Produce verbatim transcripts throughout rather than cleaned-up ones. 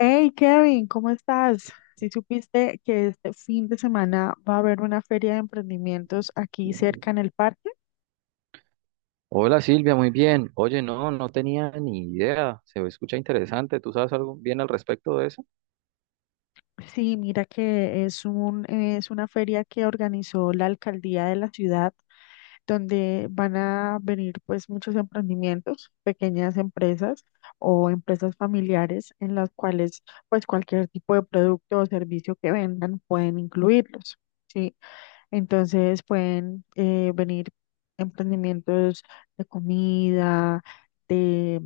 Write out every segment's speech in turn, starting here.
Hey Kevin, ¿cómo estás? Si supiste que este fin de semana va a haber una feria de emprendimientos aquí cerca en el parque. Hola Silvia, muy bien. Oye, no, no tenía ni idea. Se escucha interesante. ¿Tú sabes algo bien al respecto de eso? Sí, mira que es un, es una feria que organizó la alcaldía de la ciudad, donde van a venir pues muchos emprendimientos, pequeñas empresas o empresas familiares en las cuales pues cualquier tipo de producto o servicio que vendan pueden incluirlos. Sí. Entonces pueden eh, venir emprendimientos de comida, de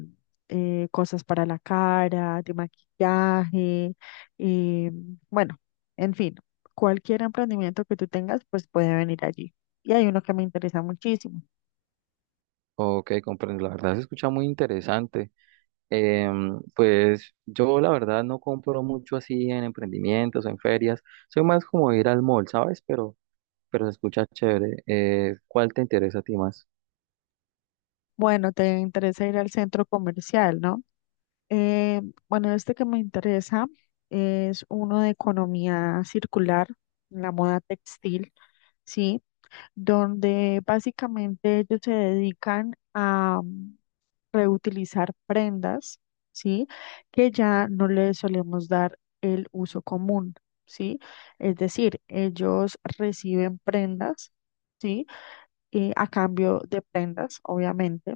eh, cosas para la cara, de maquillaje, eh, bueno, en fin, cualquier emprendimiento que tú tengas, pues puede venir allí. Y hay uno que me interesa muchísimo. Ok, comprendo. La verdad se escucha muy interesante. Em, pues yo la verdad no compro mucho así en emprendimientos o en ferias. Soy más como ir al mall, ¿sabes? Pero, pero se escucha chévere. Eh, ¿cuál te interesa a ti más? Bueno, te interesa ir al centro comercial, ¿no? Eh, bueno, este que me interesa es uno de economía circular, la moda textil, ¿sí? Donde básicamente ellos se dedican a mm, reutilizar prendas, ¿sí? Que ya no le solemos dar el uso común, ¿sí? Es decir, ellos reciben prendas, ¿sí? Eh, a cambio de prendas, obviamente.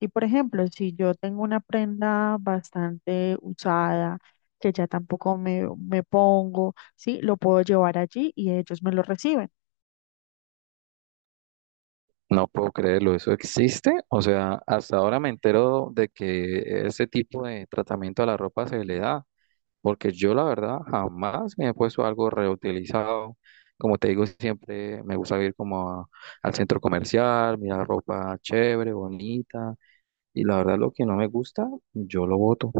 Y por ejemplo, si yo tengo una prenda bastante usada, que ya tampoco me, me pongo, ¿sí? Lo puedo llevar allí y ellos me lo reciben. No puedo creerlo, ¿eso existe? O sea, hasta ahora me entero de que ese tipo de tratamiento a la ropa se le da. Porque yo la verdad jamás me he puesto algo reutilizado. Como te digo, siempre me gusta ir como a- al centro comercial, mirar ropa chévere, bonita. Y la verdad lo que no me gusta, yo lo boto.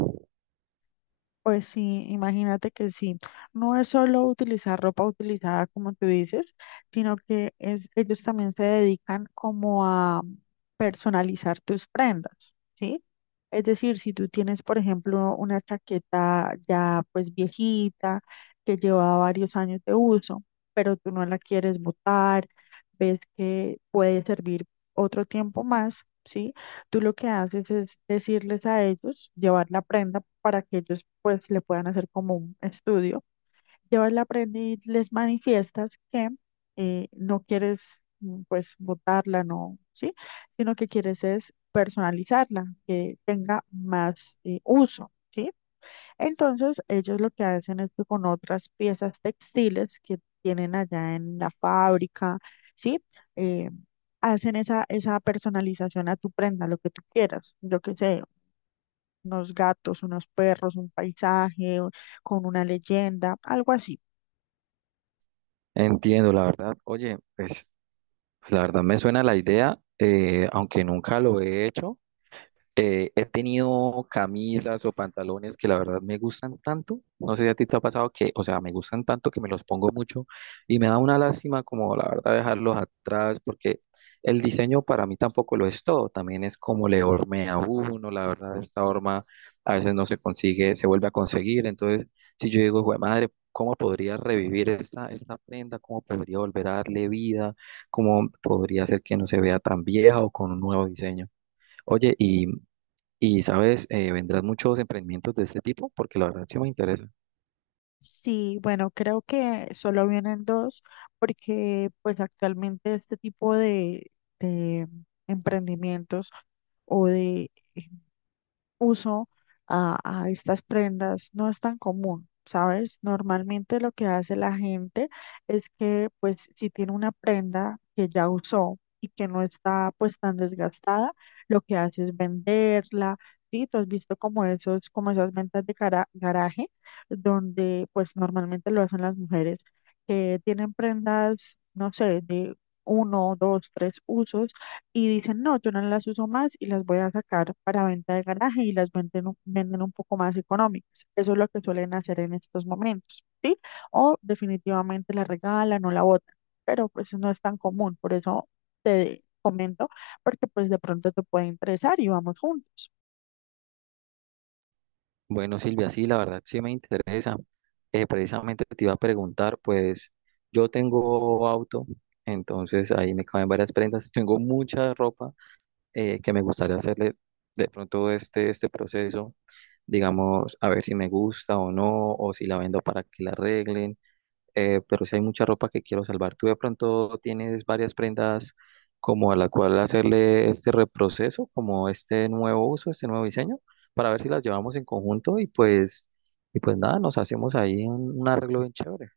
Pues sí, imagínate que sí. No es solo utilizar ropa utilizada, como tú dices, sino que es, ellos también se dedican como a personalizar tus prendas, ¿sí? Es decir, si tú tienes, por ejemplo, una chaqueta ya pues viejita, que lleva varios años de uso, pero tú no la quieres botar, ves que puede servir otro tiempo más, ¿sí? Tú lo que haces es decirles a ellos, llevar la prenda para que ellos pues le puedan hacer como un estudio yo le aprendí, les manifiestas que eh, no quieres mm, pues botarla, no, ¿sí? Sino que quieres es personalizarla, que tenga más eh, uso, ¿sí? Entonces ellos lo que hacen es que con otras piezas textiles que tienen allá en la fábrica, ¿sí? Eh, hacen esa, esa personalización a tu prenda, lo que tú quieras, yo qué sé, unos gatos, unos perros, un paisaje, o- con una leyenda, algo así. Entiendo, la verdad. Oye, pues pues, la verdad me suena la idea, eh, aunque nunca lo he hecho. Eh, he tenido camisas o pantalones que la verdad me gustan tanto. No sé si a ti te ha pasado que, o sea, me gustan tanto que me los pongo mucho y me da una lástima como la verdad dejarlos atrás porque el diseño para mí tampoco lo es todo. También es como le hormea a uno, la verdad, esta horma a veces no se consigue, se vuelve a conseguir. Entonces, si yo digo, güey, madre, ¿cómo podría revivir esta, esta prenda? ¿Cómo podría volver a darle vida? ¿Cómo podría hacer que no se vea tan vieja o con un nuevo diseño? Oye, y y sabes, Eh, vendrán muchos emprendimientos de este tipo porque la verdad sí me interesa. Sí, bueno, creo que solo vienen dos porque pues actualmente este tipo de, de emprendimientos o de uso a, a estas prendas no es tan común, ¿sabes? Normalmente lo que hace la gente es que, pues, si tiene una prenda que ya usó y que no está, pues, tan desgastada, lo que hace es venderla, ¿sí? Tú has visto como esos, como esas ventas de cara- garaje, donde, pues, normalmente lo hacen las mujeres que tienen prendas, no sé, de uno, dos, tres usos y dicen, no, yo no las uso más y las voy a sacar para venta de garaje y las venden, un- venden un poco más económicas. Eso es lo que suelen hacer en estos momentos, ¿sí? O definitivamente la regalan o la botan, pero pues no es tan común, por eso te comento, porque pues de pronto te puede interesar y vamos juntos. Bueno, Silvia, sí, la verdad sí me interesa. Eh, precisamente te iba a preguntar, pues yo tengo auto, entonces ahí me caben varias prendas. Tengo mucha ropa eh, que me gustaría hacerle de pronto este, este proceso, digamos, a ver si me gusta o no, o si la vendo para que la arreglen. Eh, pero sí hay mucha ropa que quiero salvar. ¿Tú de pronto tienes varias prendas como a la cual hacerle este reproceso, como este nuevo uso, este nuevo diseño, para ver si las llevamos en conjunto y pues, y pues nada, nos hacemos ahí un, un arreglo bien chévere?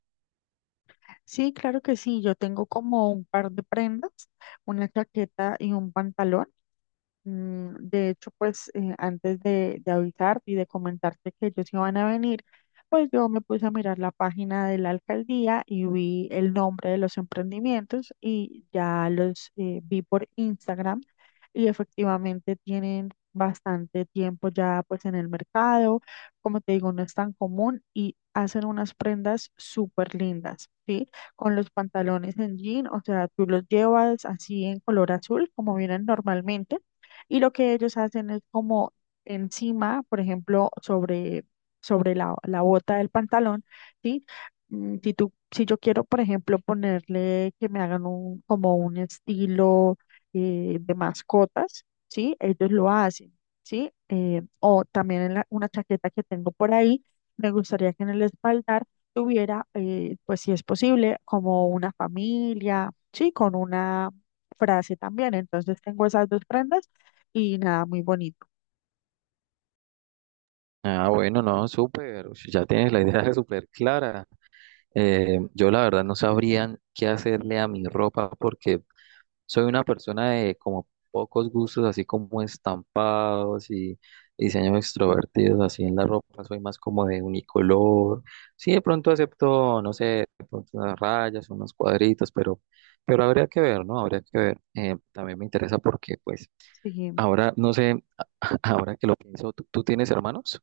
Sí, claro que sí, yo tengo como un par de prendas, una chaqueta y un pantalón. Mm, De hecho, pues eh, antes de, de avisarte y de comentarte que ellos iban a venir, pues yo me puse a mirar la página de la alcaldía y vi el nombre de los emprendimientos y ya los eh, vi por Instagram y efectivamente tienen bastante tiempo ya pues en el mercado, como te digo, no es tan común y hacen unas prendas súper lindas, ¿sí? Con los pantalones en jean, o sea, tú los llevas así en color azul como vienen normalmente y lo que ellos hacen es como encima, por ejemplo, sobre, sobre la, la bota del pantalón, ¿sí? Mm, Si tú, si yo quiero, por ejemplo, ponerle que me hagan un, como un estilo eh, de mascotas, ¿sí? Ellos lo hacen, ¿sí? Eh, o también en la- una chaqueta que tengo por ahí, me gustaría que en el espaldar tuviera, eh, pues si es posible, como una familia, ¿sí? Con una frase también. Entonces tengo esas dos prendas y nada, muy bonito. Ah, bueno, no, súper, ush, ya tienes la idea súper clara. Eh, yo la verdad no sabría qué hacerle a mi ropa porque soy una persona de como pocos gustos, así como estampados y diseños extrovertidos, así en la ropa. Soy más como de unicolor. Sí, de pronto acepto, no sé, de pronto unas rayas, unos cuadritos, pero, pero habría que ver, ¿no? Habría que ver. Eh, también me interesa porque, pues, Sí, ahora, no sé, ahora que lo pienso, ¿tú, tú tienes hermanos?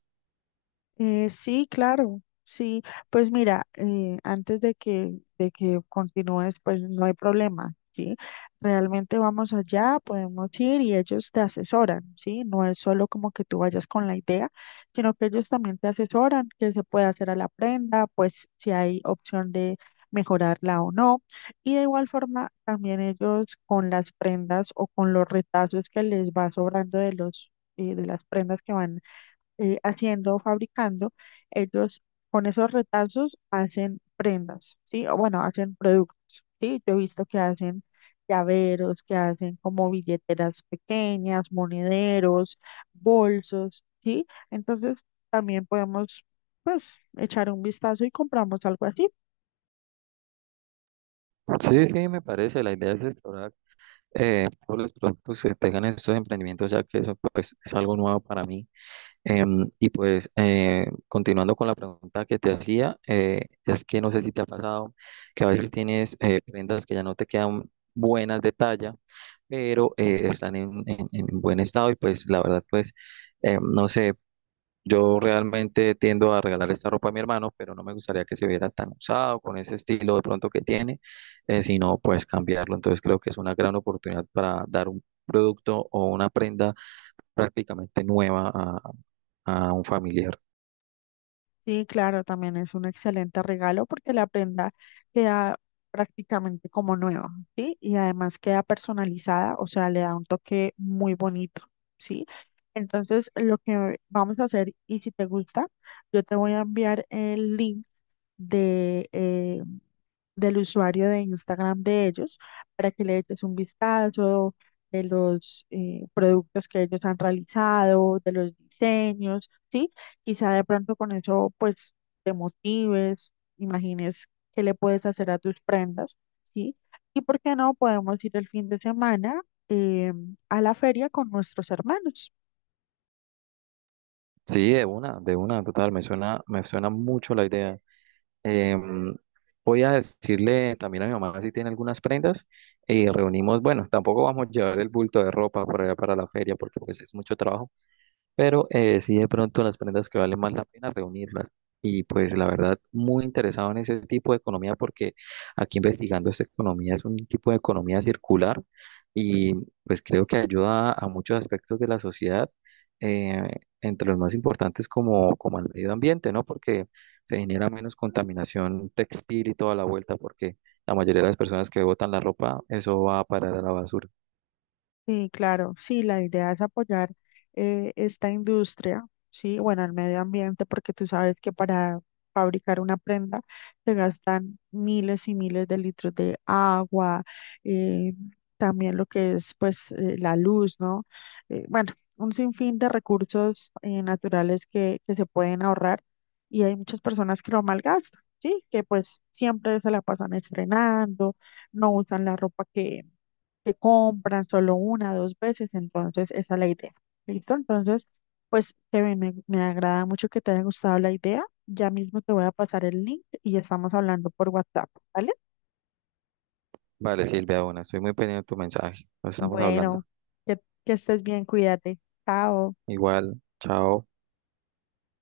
Eh, sí, claro, sí. Pues mira, eh, antes de que, de que continúes, pues no hay problema, ¿sí? Realmente vamos allá, podemos ir y ellos te asesoran, ¿sí? No es solo como que tú vayas con la idea, sino que ellos también te asesoran qué se puede hacer a la prenda, pues si hay opción de mejorarla o no. Y de igual forma, también ellos con las prendas o con los retazos que les va sobrando de los... eh, de las prendas que van eh, haciendo, fabricando, ellos con esos retazos hacen prendas, ¿sí? O bueno, hacen productos, ¿sí? Yo he visto que hacen llaveros, que hacen como billeteras pequeñas, monederos, bolsos, ¿sí? Entonces también podemos, pues, echar un vistazo y compramos algo así. Sí, sí, me parece. La idea es explorar eh, todos los productos que tengan estos emprendimientos, ya que eso, pues, es algo nuevo para mí. Em, y pues eh, continuando con la pregunta que te hacía, eh, es que no sé si te ha pasado que a veces tienes eh, prendas que ya no te quedan buenas de talla, pero eh, están en, en- en buen estado y pues la verdad pues eh, no sé, yo realmente tiendo a regalar esta ropa a mi hermano, pero no me gustaría que se viera tan usado con ese estilo de pronto que tiene, eh, sino pues cambiarlo. Entonces creo que es una gran oportunidad para dar un producto o una prenda prácticamente nueva a, a un familiar. Sí, claro, también es un excelente regalo porque la prenda queda prácticamente como nueva, ¿sí? Y además queda personalizada, o sea, le da un toque muy bonito, ¿sí? Entonces, lo que vamos a hacer, y si te gusta, yo te voy a enviar el link de eh, del usuario de Instagram de ellos para que le eches un vistazo de los eh, productos que ellos han realizado, de los diseños, ¿sí? Quizá de pronto con eso pues te motives, imagines qué le puedes hacer a tus prendas, ¿sí? Y por qué no podemos ir el fin de semana eh, a la feria con nuestros hermanos. Sí, de una, de una, total, me suena, me suena mucho la idea. Em, Voy a decirle también a mi mamá si tiene algunas prendas y reunimos, bueno, tampoco vamos a llevar el bulto de ropa para, allá para la feria porque pues es mucho trabajo, pero eh, sí de pronto las prendas que vale más la pena reunirlas. Y pues la verdad, muy interesado en ese tipo de economía porque aquí investigando esta economía es un tipo de economía circular y pues creo que ayuda a muchos aspectos de la sociedad, eh, entre los más importantes como, como el medio ambiente, ¿no? Porque se genera menos contaminación textil y toda la vuelta porque la mayoría de las personas que botan la ropa, eso va a parar a la basura. Sí, claro, sí, la idea es apoyar eh, esta industria, sí, bueno, el medio ambiente, porque tú sabes que para fabricar una prenda se gastan miles y miles de litros de agua, eh, también lo que es pues eh, la luz, ¿no? Eh, bueno, un sinfín de recursos eh, naturales que, que se pueden ahorrar y hay muchas personas que lo malgastan, sí, que pues siempre se la pasan estrenando, no usan la ropa que compran solo una, dos veces, entonces esa es la idea. ¿Listo? Entonces, pues, Kevin, me, me agrada mucho que te haya gustado la idea. Ya mismo te voy a pasar el link y estamos hablando por WhatsApp, ¿vale? Vale, Silvia, bueno, estoy muy pendiente de tu mensaje. Nos estamos Bueno, hablando. que, que estés bien, cuídate. Chao. Igual, chao.